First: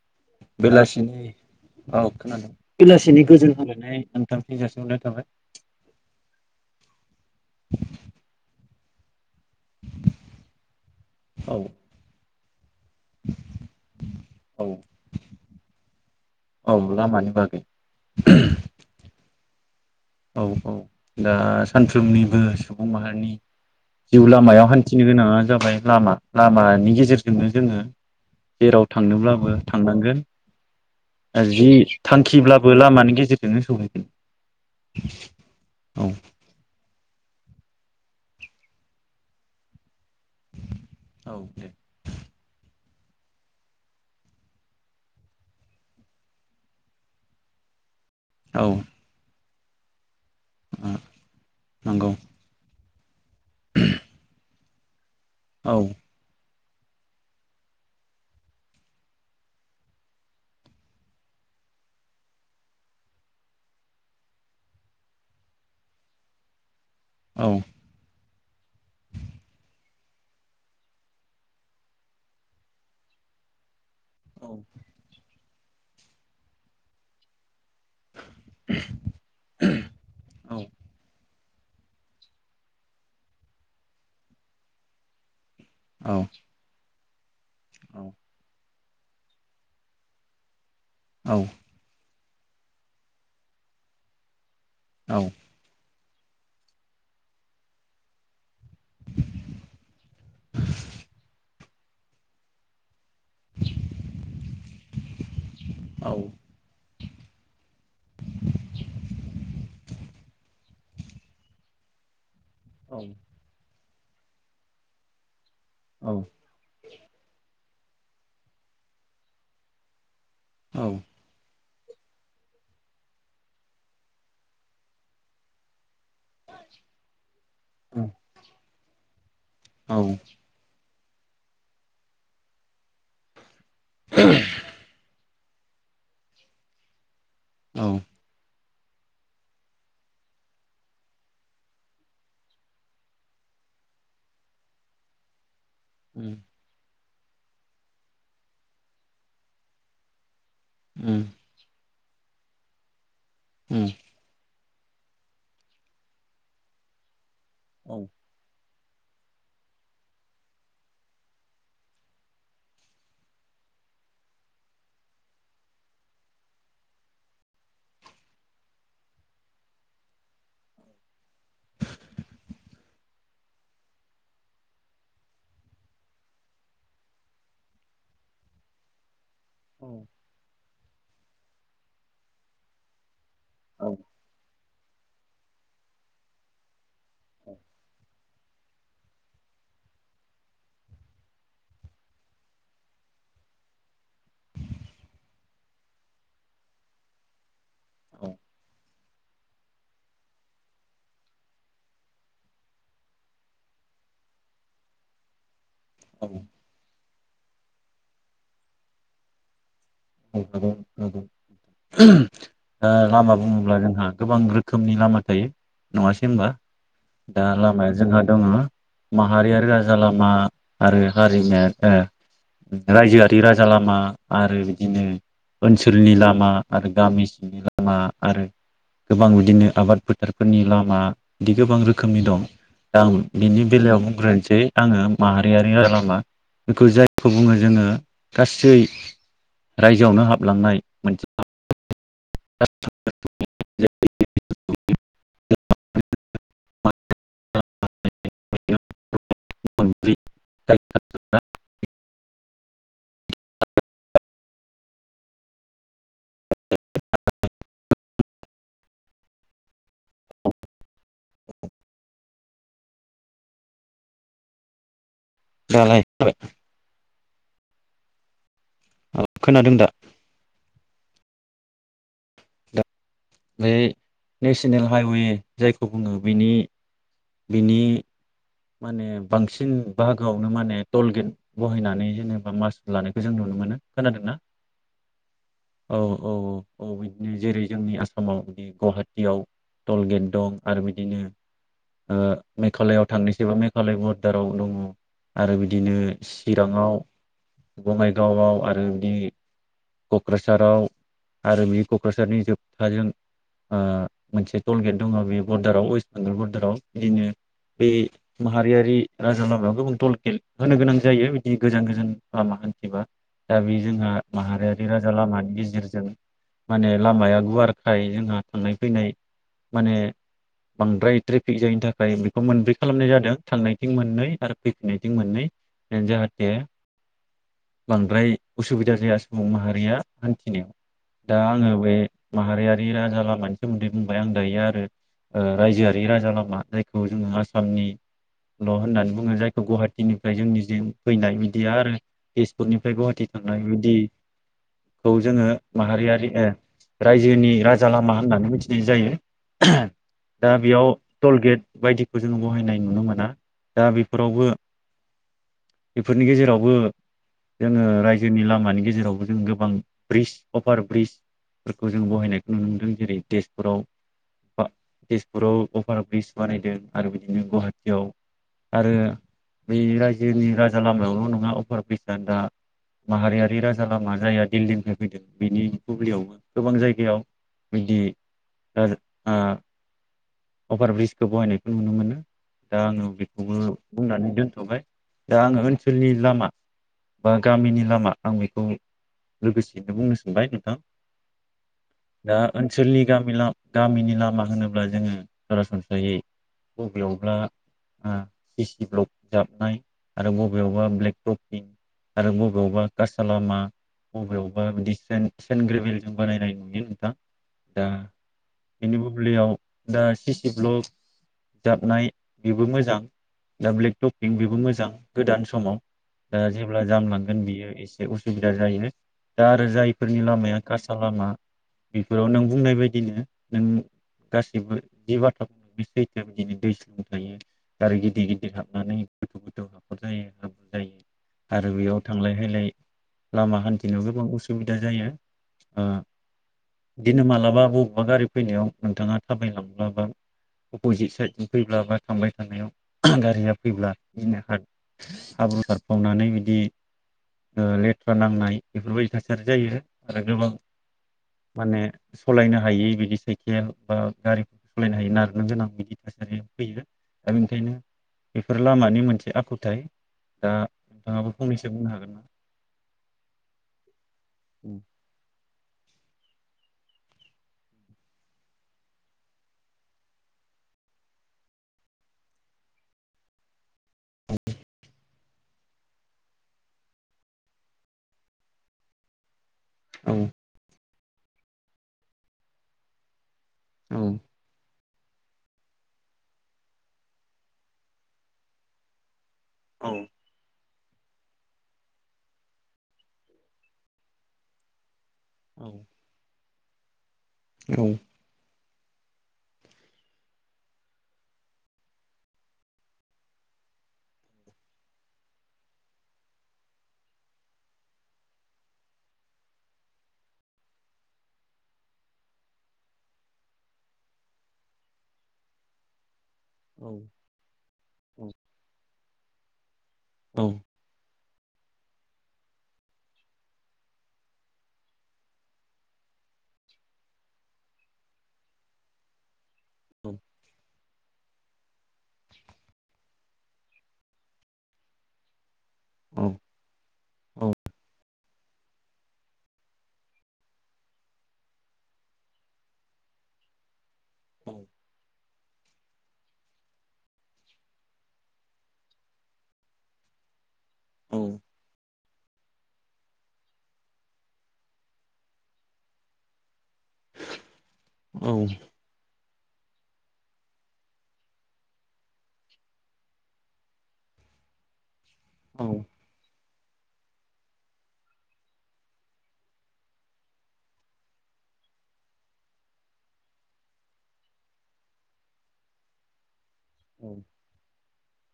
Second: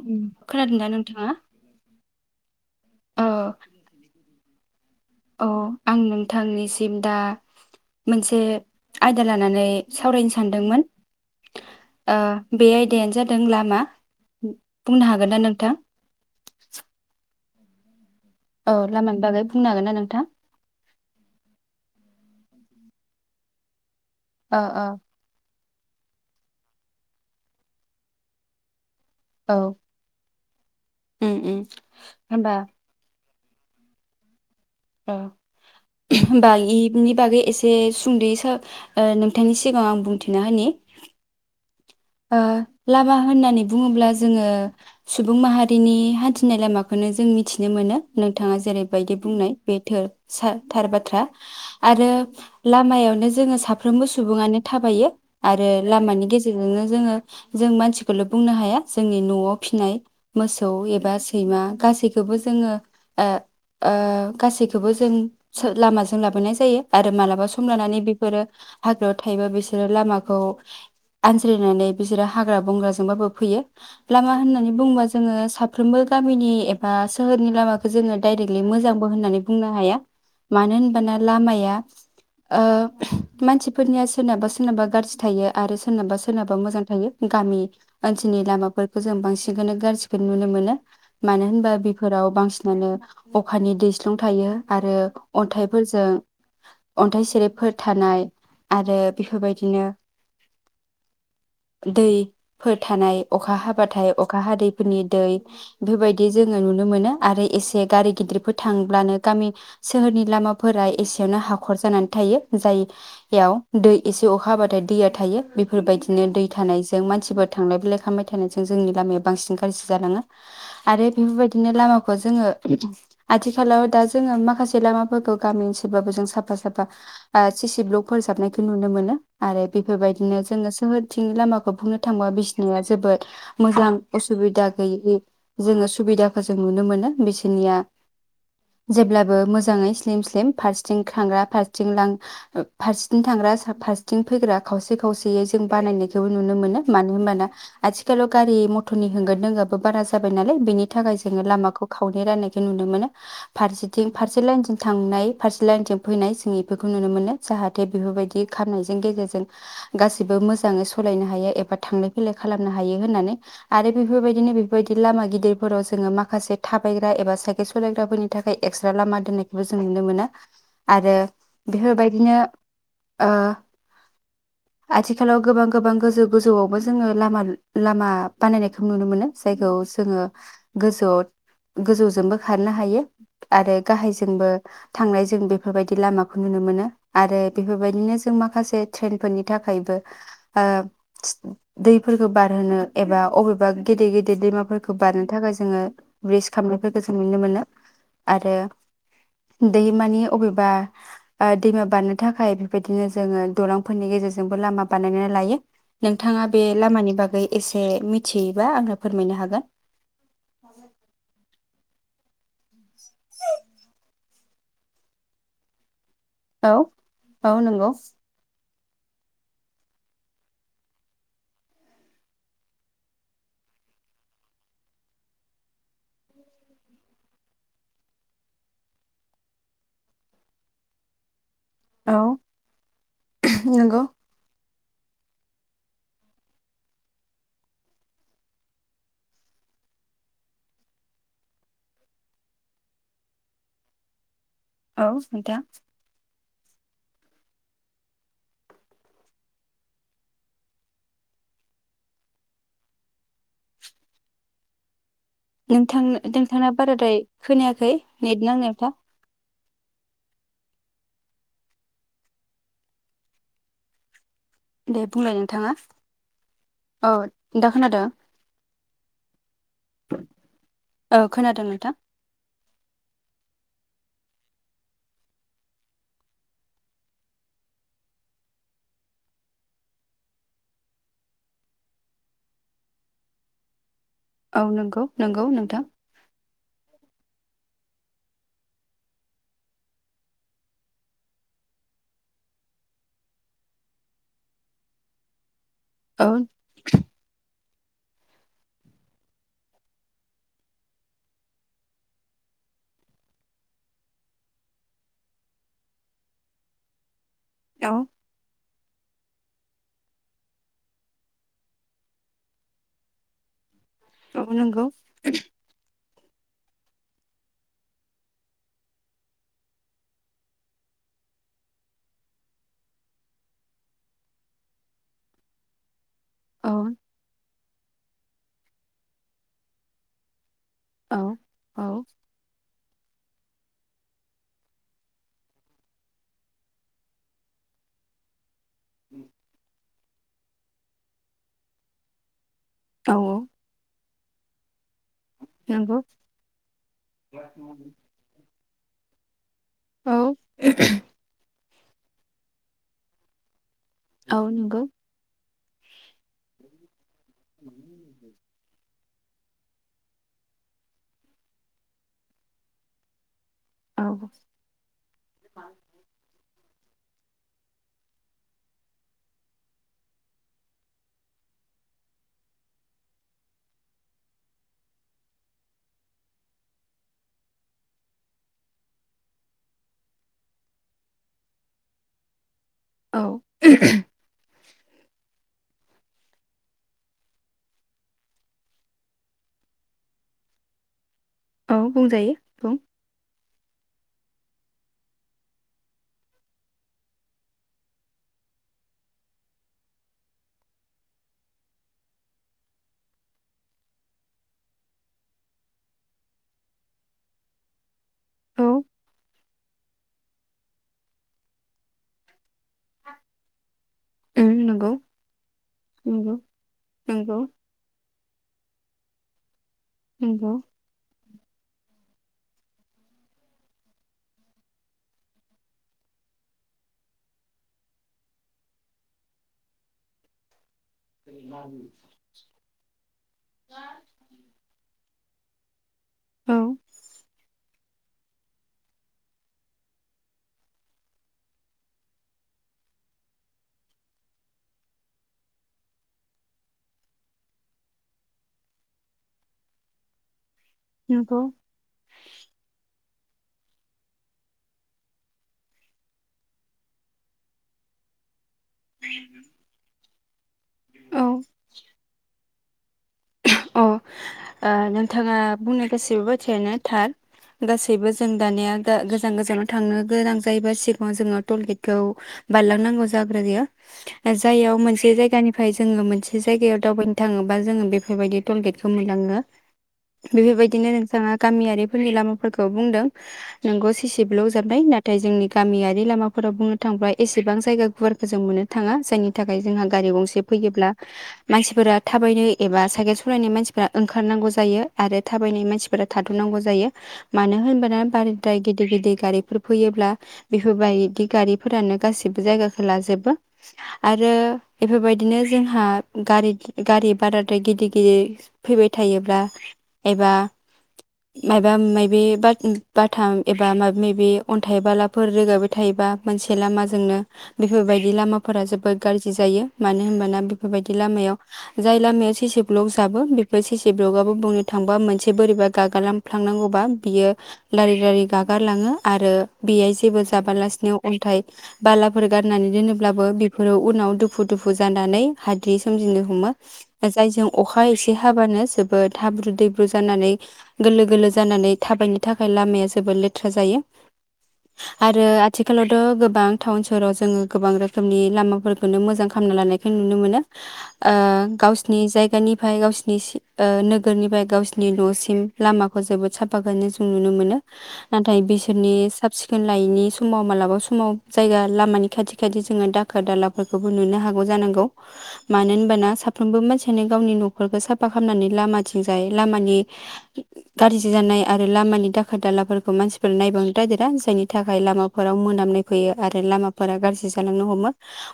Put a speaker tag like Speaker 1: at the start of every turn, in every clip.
Speaker 1: उम खोनादों दा नोंथाङा?
Speaker 2: बेलासिनि औ खोनादों। बेलासिनि
Speaker 1: औ
Speaker 2: गोजोन हामलायनाय नोंथांनि जासिहरनाय थाबाय।
Speaker 1: औ आं नोंथांनिसिम दा मोनसे आयदा लानानै सावरायनो सानदोंमोन
Speaker 2: औ
Speaker 1: ओ बे आयदायानो जादों लामा उ
Speaker 2: औ
Speaker 1: बुंनो हागोन ना नोंथां?
Speaker 2: औ लामानि बागै
Speaker 1: औ लामानि बागै ब बुंनो हागोना नों?
Speaker 2: औ औ दा सानफ्रोमनिबो सुबुं माहारिनि जिउ
Speaker 1: ओ
Speaker 2: लामायाव
Speaker 1: ओ
Speaker 2: हान्थिनो गोनाङा जाबाय लामा लामानि गेजेरजोंनो जोङो जेराव
Speaker 1: औ
Speaker 2: थांनोब्लाबो थांनांगोन।
Speaker 1: उम
Speaker 2: ओ
Speaker 1: उम
Speaker 2: जि
Speaker 1: होमबा
Speaker 2: थांखिब्लाबो लामानि गेजेर नोंनो सौहैदो
Speaker 1: अ होमबा इबनि बागै एस जे सुंद'यै सा ओ नोंथांनि सिगाङाव आं बुं थिना होनि।
Speaker 2: औ दे
Speaker 1: ओ लामा होननानै बुङोब्ला जोङो सुबुं माहारिनि हान्थिनाय लामाखौनो जों मिथिनो मोनो। नोंथाङा
Speaker 2: औ
Speaker 1: जेरैबायदि बुंनाय बे थोर सा थार बाथ्रा
Speaker 2: नंगौ
Speaker 1: आरो लामायाव जोङो साफ्रोमबो सुबुङानो थाबायो। आरो
Speaker 2: औ
Speaker 1: लामानि गेजे [unintelligible] जोङो जों मानसिखौल' बुंनो हाया जोंनि न'आव फिनाय मोसौ एबा सैमा गासैखौबो जोङो ओ ओ गासैखौबो जों सो-लामाजों लाबोनाय जायो। आरो
Speaker 2: औ
Speaker 1: मालाबा सम लानानै बे फोरो हाग्रायाव थायोबा बिसोरो लामाखौ आनज्राय नानै बिसोरो हाग्रा बंग्राजोंबाबो फैयो। लामा होननानै बुङोबा जोङो साफ फ्रोमबो गामिनि एबा सोहोरनि लामाख जोङो डाइरेक्टलि मोजांबो होननानै बुंनो हाया
Speaker 2: औ
Speaker 1: मानो होनबाना लामाया ओ मानसिफोरनिया सोरनाबा सोरनाबा गारजि थायो। आरो
Speaker 2: औ
Speaker 1: सोरनाबा सो मोजां थायो। गामि ओनसोलनि लामाफोर खौ जों बांसिनखौनो गारजिखौनो नुनो मोनो। मानो होनबा बिफ फोराव बांसिनानो अखानि दैस्लुं थायो। आरो
Speaker 2: औ
Speaker 1: अन्थाइफोरजों अन्थाइ सेरेबफोर थानाय आरो बेफोरबायदिनो दैफोर थानाय अखा हाबाथाय अखा हादैफोरनि दै बेफोरबायदि जोङो नुनो मोनो। आरो एसे गारि गिदिरफोर थांब्लानो गामि सोहोरनि लामाफोरा एसेयावनो हाखर जानानै थायो जायगायाव दै एसे अखा हाबाथाय दैया थायो बेफोरबायदि बिदिनो दै थानायजों मानसिफोर थांलायैलाय खालामबाय थानायजों जोंनि लामाया बांसिन गाज्रि जालाङो आरो बेफोरबायदि बिदिनो लामाखौ जोङो आथिखालाव दा जोङो माखासे लामाफोरखौ गामि एसेब्लाबो जों साफा साफा ओ सि सि ब्लकफोर जाबनाय नुनो मोनो आरो
Speaker 2: औ
Speaker 1: बेफोरबायदिनो जोङो सोहोरथिंनि लामाखौ बुंनो थांबा बिसिनाया जोबोद मोजां असुबिदा गैयै जोङो सुबिदाखौ जों नुनो मोनो बिसो
Speaker 2: औ
Speaker 1: जेब्लाबो मोजाङै स्लिम स्लिम फारसेथिं थांग्रा फारसेथिं लां फारसेथिं थांग्रा फारसेथिं फैग्रा खावसे खावसेयै जों बानायनायखौबो
Speaker 2: उम
Speaker 1: नुनो मोनो मानो होनोमबाना आथिखालाव गारि मथरनि होंगोन दोंगाबो बारा जाब बाय नालाय बेनि थाखाय
Speaker 2: उम
Speaker 1: जोङो लामाखौ खावनायै राननायखौ नुनो मोनो
Speaker 2: उम
Speaker 1: फारसेथिं फारसे लाइनथिं थांनाय फारसे लाइनथिं फैनाय जों बेफोरखौ नुनो मोनो जाहाथे
Speaker 2: औ
Speaker 1: बेफोरबायदि खामनाय नि गेजेरजों गासै बो मोजाङै सालायनो हायो एबा थांलाय फैलाय खालामनो हायो होननानै आरो बेफोरबायदिनो बेफोरबायदि लामा गिदिरफोराव जोङो माखासे थाबायग्रा एबा साइकेल सालायग्राफोरनि थाखाय एक्सट्रा लामा दोननायखौबो जों नुनो मोनो आरो बेफोरबायदिनो ओ आथिखालाव गोबां गोबां गोजौ गोजौआवबो जोङो लामा लामा बानायनायखौ नुनो मोनो। जायगायाव
Speaker 2: औ
Speaker 1: जोङो गोजौआव गोजौजोंबो खारनो हायो। आरो
Speaker 2: औ
Speaker 1: गाहायजोंबो थांनाय जों बेफोरबायदि लामाखौ नुनो मोनो आरो बेफोरबायदिनो जों माखासे ट्रेन फोरनि नि थाखायबो ओ दैफोरखौ बारहोनो एबा अबेबा गेदेर गेदेर दैमाफोरखौ बारनो थाखाय जोङो ब्रिज खामनायफोरखौ जों नुनो मोनो।
Speaker 2: औ
Speaker 1: आरो दैमानि अबेबा ओ दैमा बारनो थाखाय बेबायदिनो जोङो दलांफोरनि गेजेरजों जोंबो लामा बानायनानै लायो।
Speaker 2: औ
Speaker 1: नोंथाङा बे लामानि बागै एसे मिथियोबा आंङो फोरमायनो हागोन?
Speaker 2: औ [inaudible] ओ लामा बुंङोब्ला जोंहा गोबां रोखोमनि लामा थायो। नङासै होमबा
Speaker 1: औ
Speaker 2: दा
Speaker 1: औ नंगौ
Speaker 2: लामाया जोंहा दङ। माहारियारि राजा लामा आरो हारिमाया रायजोआरि राजा लामा आरो। बिदिनो ओनसोलनि लामा आरो गामि सिंनि लामा आरो गोबां बिदिनो आबाद फोथारफोरनि लामा। बिदि गोबां
Speaker 1: औ
Speaker 2: रोखोमनि दं दा आं बिनि बेलायाव
Speaker 1: नंगौ
Speaker 2: बुंग्रोनोसै आंङो माहारियारि लामा बेखौ जायखौ बुंङो जोंङो गासै रायजोआवनो हाबलांनाय मोनसे [unintelligible] [unintelligible]
Speaker 1: औ खोन्था।
Speaker 2: [unintelligible] [unintelligible]
Speaker 1: नोंथां नोंथांना बाराद्राय खोनायाखै? नेद नांनायाव था। दे बुंलाय नोंथांङा औ दा खोनादो।
Speaker 2: औ खोनादों दा?
Speaker 1: औ खोनादो नोंथां।
Speaker 2: दा बे नेसिनेल हाइवे जायखौ बुंङो बेनि बिनि माने बांसिन बाहागोआवनो माने टल गेनट बहायनानै जेनेबा मासुल लानायखौ जों नुनो मोनो। खोनादोंना
Speaker 1: औ नंगौ नंगौ नोंथां
Speaker 2: औ औ औ औ बि नो जेरै जोंनि आसामाव बि गुवाहाटियाव टल गेट दं आरो बिदिनो ओ मेघालआव थांनोसैबा मेघालय बरदाराव दङ। आरो बिद दिनो
Speaker 1: औ
Speaker 2: चिराङाव बङाइगावआव आरो बिदि क'क्राझाराव आरो बि क'क्राझारनि जोबथाजों ओ मोनसे टल गेट दङ बे बरडाराव वेस थांग्रा बरडाराव इदिनो‌ बे
Speaker 1: औ
Speaker 2: माहा रिआरि राजा लामायाव गोबां टल गेद होनो गोनां जायो बिदि गोजान गोजान लामा हान्थिबा दा बि जोंहा
Speaker 1: औ नंगौ
Speaker 2: माहारिआरि राजा लामानि गेजेरजों माने लामाया गुवारखाय जोंहा थांनाय फैनाय माने बांद्राय ट्रेफिक जायैनि थाखाय खौ मोनब्रै खालामनाय जादों थांनायथिं मोननै आरो फैफिननायथिं मोननै ओ जाहा थे
Speaker 1: औ
Speaker 2: बां फ्राय उसुबिदा जाया सुबुं माहारिया हान्थिनायाव।
Speaker 1: औ
Speaker 2: दा आङो बे
Speaker 1: औ
Speaker 2: माहारियारि राजा ला मानि सोमोन्दै बुंबाय आं दायो आरो ओ रायजोआरि राजा लामा जाय खौ जोङो आसामनि ल' होननानै बुङो जायखौ गुवाहाटिनि फाय जोंनि जे फैनाय बिदि आरो तेजपुरनिफ्राय
Speaker 1: औ
Speaker 2: गुवाहाटि थांनाय बेबादि खौ जोङो
Speaker 1: नंगौ
Speaker 2: माहारियारि ओ रायजोनि राजा लामा होननानै मिथि दि जायो।
Speaker 1: औ
Speaker 2: दा बेयाव टल गेट बायदिखो जों बहायनाय नुनो मोना। दा
Speaker 1: औ
Speaker 2: बेफोरावबो
Speaker 1: नंगौ
Speaker 2: बेफोरनि गेजेरावबो जोङो रायजोनि लामानि गेजेरावबो जों गोबां ब्रिज अभार ब्रिजफोरखौ जों बहायनायखौ नुनो मोनदों जेरै देश तेजपुराव
Speaker 1: औ
Speaker 2: बा तेजपुराव अभार ब्रिज बानायदों आरो बिदिनो गुवाहाटियाव आरो बे रायजोनि राजा लामायावल' नङा अभार ब्रिजआ दा माहारियारि राजा लामा जायहा दिल्लीनिफ्राय फैदों बेनि बुब्लियाव गोबां जायगायाव बिदि अभार ब्रिज बाहायनायखौ नुनो मोनो। दा आङो
Speaker 1: औ
Speaker 2: बेखौबो बुंनानै दोनथ'बाय दा आङो ओनसोलनि लामा बा गामिनि लामा आं बेखौ लोगोसेयैनो बुंनो सोंबाय नोंथां
Speaker 1: औ बुंजायो
Speaker 2: दा
Speaker 1: बुं
Speaker 2: ओनसोलनि गामि ला गामिनि लामा होनोब्ला जोङो सरासनस्रै यायै बबेयावबा सिसि ब्लक जाबनाय आरो बबेयावबा ब्लेक टफिं आरो बबेयावबा कासालामा बबेयावबा बिदि सेन्ट ग्रेभेलजों बानायनाय नुयो नोंथां दा
Speaker 1: औ
Speaker 2: बेनि बुब्लियाव दा सिसि ब्लक जाबनाय बेबो मोजां दा ब्लेक टपिक
Speaker 1: उम
Speaker 2: बेबो मोजां
Speaker 1: नंगौ
Speaker 2: गोदान समाव
Speaker 1: नंगौ
Speaker 2: दा जेब्ला
Speaker 1: नंगौ
Speaker 2: जामलांगोन बियो एसे उसुबिदा जायो। दा आरो जायफोरनि
Speaker 1: नंगौ
Speaker 2: लामाया खासा लामा बेफोराव नों बुंनाय बायदिनो नों गासैबो जि बे बाथ्रा सैथोआ बिदिनो दै स्लुं थायो आरो आरो गिदिर गिदिर हाबनानै गोथौ हाखहर जायो। जायो आरो बेयाव थांलाय फैलाय लामा हान्थिनायाव गोबां उसुबिदा जायो। ओ
Speaker 1: औ
Speaker 2: दिनो मालाबा ब माबा गारि फैनायाव नोंथाङा थाबायलांब्लायबा अपजिट साइदनि फैब्ला बा थांबाय थानायाव गारिया फैब्ला बिदिनो हाब्रुथारफावनानै बिदि लेथ्रा नांनाय बेफोरबायदि थासारि जायो आरो गोबां
Speaker 1: नंगौ
Speaker 2: माने सलायनो हायि बिदि साइकेल बा गारि सालायनो हायोना आरो गोनां बिदि थासारिया फैयो दा बेनिखायनो बेफोर लामानि मोनसे आखुथाइ दा
Speaker 1: औ
Speaker 2: नोंथाङाबो फंनैसो बुंनो हागोन ना
Speaker 1: अ ओ नोंथाङा बुंनाय गासैबो बाथ्रायानो थार गासैबो जों दानिया गा गोजान गोजानाव थांनो गोनां जायोबा सिगाङाव जोङो टलगेटखौ बारलांनांगौ जाग्रोयो जायाव मोनसे जायगा सिगांनिफ्राय जोङो मोनसे जायगायाव दावबायनो थाङोब्ला जोङो बेखौ बेफोरबायदि टलगेटखौ मोनलाङो।
Speaker 2: औ
Speaker 1: बेफोरबायदिनो बिथाङा गामियारिफोरनि लामाफोरखौ बुंदों। नोंगौ
Speaker 2: औ
Speaker 1: सिसि ब्लक जाबबाय नाय नाथाय जोंनि गामियारि लामाफोराव बुंनो थांङोब्ला एसेबां जायगा गुवारखौ जों मोननो थाङा जायनि नि थाखाय जोंहा
Speaker 2: औ
Speaker 1: गारि गंसे फैयोब्ला मानसिफोरा थाबायनो एबा साइकेल सालायनाय मानसिफ्रा ओंखारनांगौ जायो आरो थाबायनाय
Speaker 2: औ
Speaker 1: मानसिफोरा थाद'नांगौ जायो जायो मानो
Speaker 2: औ
Speaker 1: होनबाना बारद्राय गिद गिदिर गिदिर गारिफोर फैयोब्ला बेफोरबायदि गारिफोरानो गासिबो जायगाखौ लाजोबो आरो बेफोरबायदिनो जोंहा गारि गारि बाराद्राय गिदिर गिदिर फैबाय थायोब्ला एबा माबा माबि बाथाम एबा माबा माबि अन्थाइ बालाफोर रोगाबाय थायोबा मोनसे
Speaker 2: औ
Speaker 1: लामाजोंनो बेफोरबायदि
Speaker 2: औ
Speaker 1: लामाफोरा जोबोद गाज्रि जायो मानो होनबाना
Speaker 2: औ
Speaker 1: बेफोरबायदि लामायाव जाय लामाया सि सि ब्लग जाबो बेफोर सिसि ब्लगआबो बुंनो थांबा मोनसे बोरैबा गागालांफ्लांनांगौबा बियो लारि लारि गागालाङो आरो बेहाय जेबो जाबालासिनो अन्थाय बालाफोर गारनानै दोनोब्लाबो बेफोरो उनाव दुफु दुफु जानानै हाद्रि सोमजिनो
Speaker 2: औ
Speaker 1: हमो जायजों अखा एसे हाबानो जोबोद हाब्रु दैब्रु जानानै गोलो गोलो जानानै थाबायनो थाखाय लामाया जोबोद लेथ्रा जायो अ आरो आथिखालावथ' गोबां टाउन सोहोराव जोङो गोबां रोखोमनि लामाफोरखौनो मोजां खालामना लानायखौ नुनो मोनो आ
Speaker 2: औ
Speaker 1: गावस नि जाय बिगानिफ्राय गावसिनिसि ओ नोगोरनिफ्राय गावसिनि न'सिम लामाखौ जोबोद साफा खालामनाय जों नुनो मोनो
Speaker 2: औ
Speaker 1: नाथाय बिसोरनि साबसिन सिखोन लायैनि समाव मालाबा समाव जायगा लामानि खाथि खाथि जोङो दाखोर दालाफोरखौबो नुनो हागौ जानांगौ मानो होनबाना सा थोमबो मानसि बेंखायनो गावनि न'खरखौ साफा खालामनानै लामाथिंजाय लामानि गाज्रि जानाय आरो लामानि दाखोर दालाफोरखौ मानसिफोरा नायबांनो नागेरा जायनि थाखाय लामाफोराव मोनामनाय फैयो आरो लामा। फोर गाज्रि जालांनो हमो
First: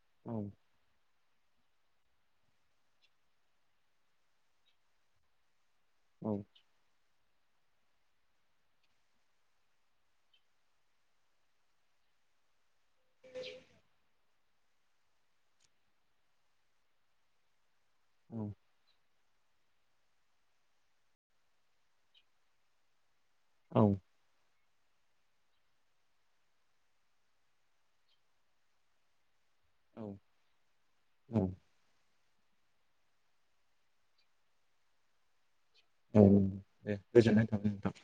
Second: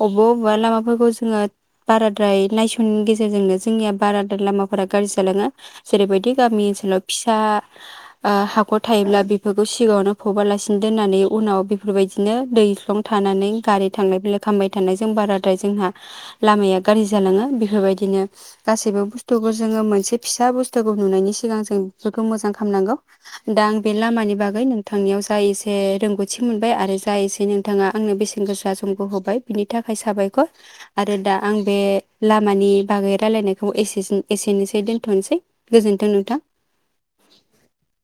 Speaker 1: बबा अबेबा लामाफोरखौ जोङो। बाराद्राय नायसननो गेजेर गेजेरजोंनो जोंनिया बाराद्राय लामाफोरा गारज्रि जालाङो। जेरैबायदि गामि ओनसोलाव फिसा हाखर थायोब्ला बेफोरखौ सिगाङावनो फबालासिनो दोननानै उनाव बेफोर बायदिनो दैस्लं थानानै गारि थांलाय फैलाय। खालामबाय थानायजों बाराद्राय जोंहा लामाया गाज्रि जालाङो बेफोर बायदि। गासिबो बु बुस्थुखौ जोङो मोनसे फिसा बुस्थुखौ नुनायनि सिगां जों बेखौ मोजां खालामनांगौ। दा आं बे लामानि बागै नोंथांनियाव जा एसे रोंगौथि मोनबाय आरो जा एसे नोंथाङा आंनो बेसेन गोसा समखौ होबाय। बिनि थाखाय साबायखर आरो दा आं
Speaker 2: औ
Speaker 1: बे लामानि बागै रायलायनायखौ एसेसो एसेनोसै दोनथ'नोसै। गोजोन्थों
Speaker 2: औ
Speaker 1: नोंथां
Speaker 2: दे गोजोननाय थाबाय नोंथां।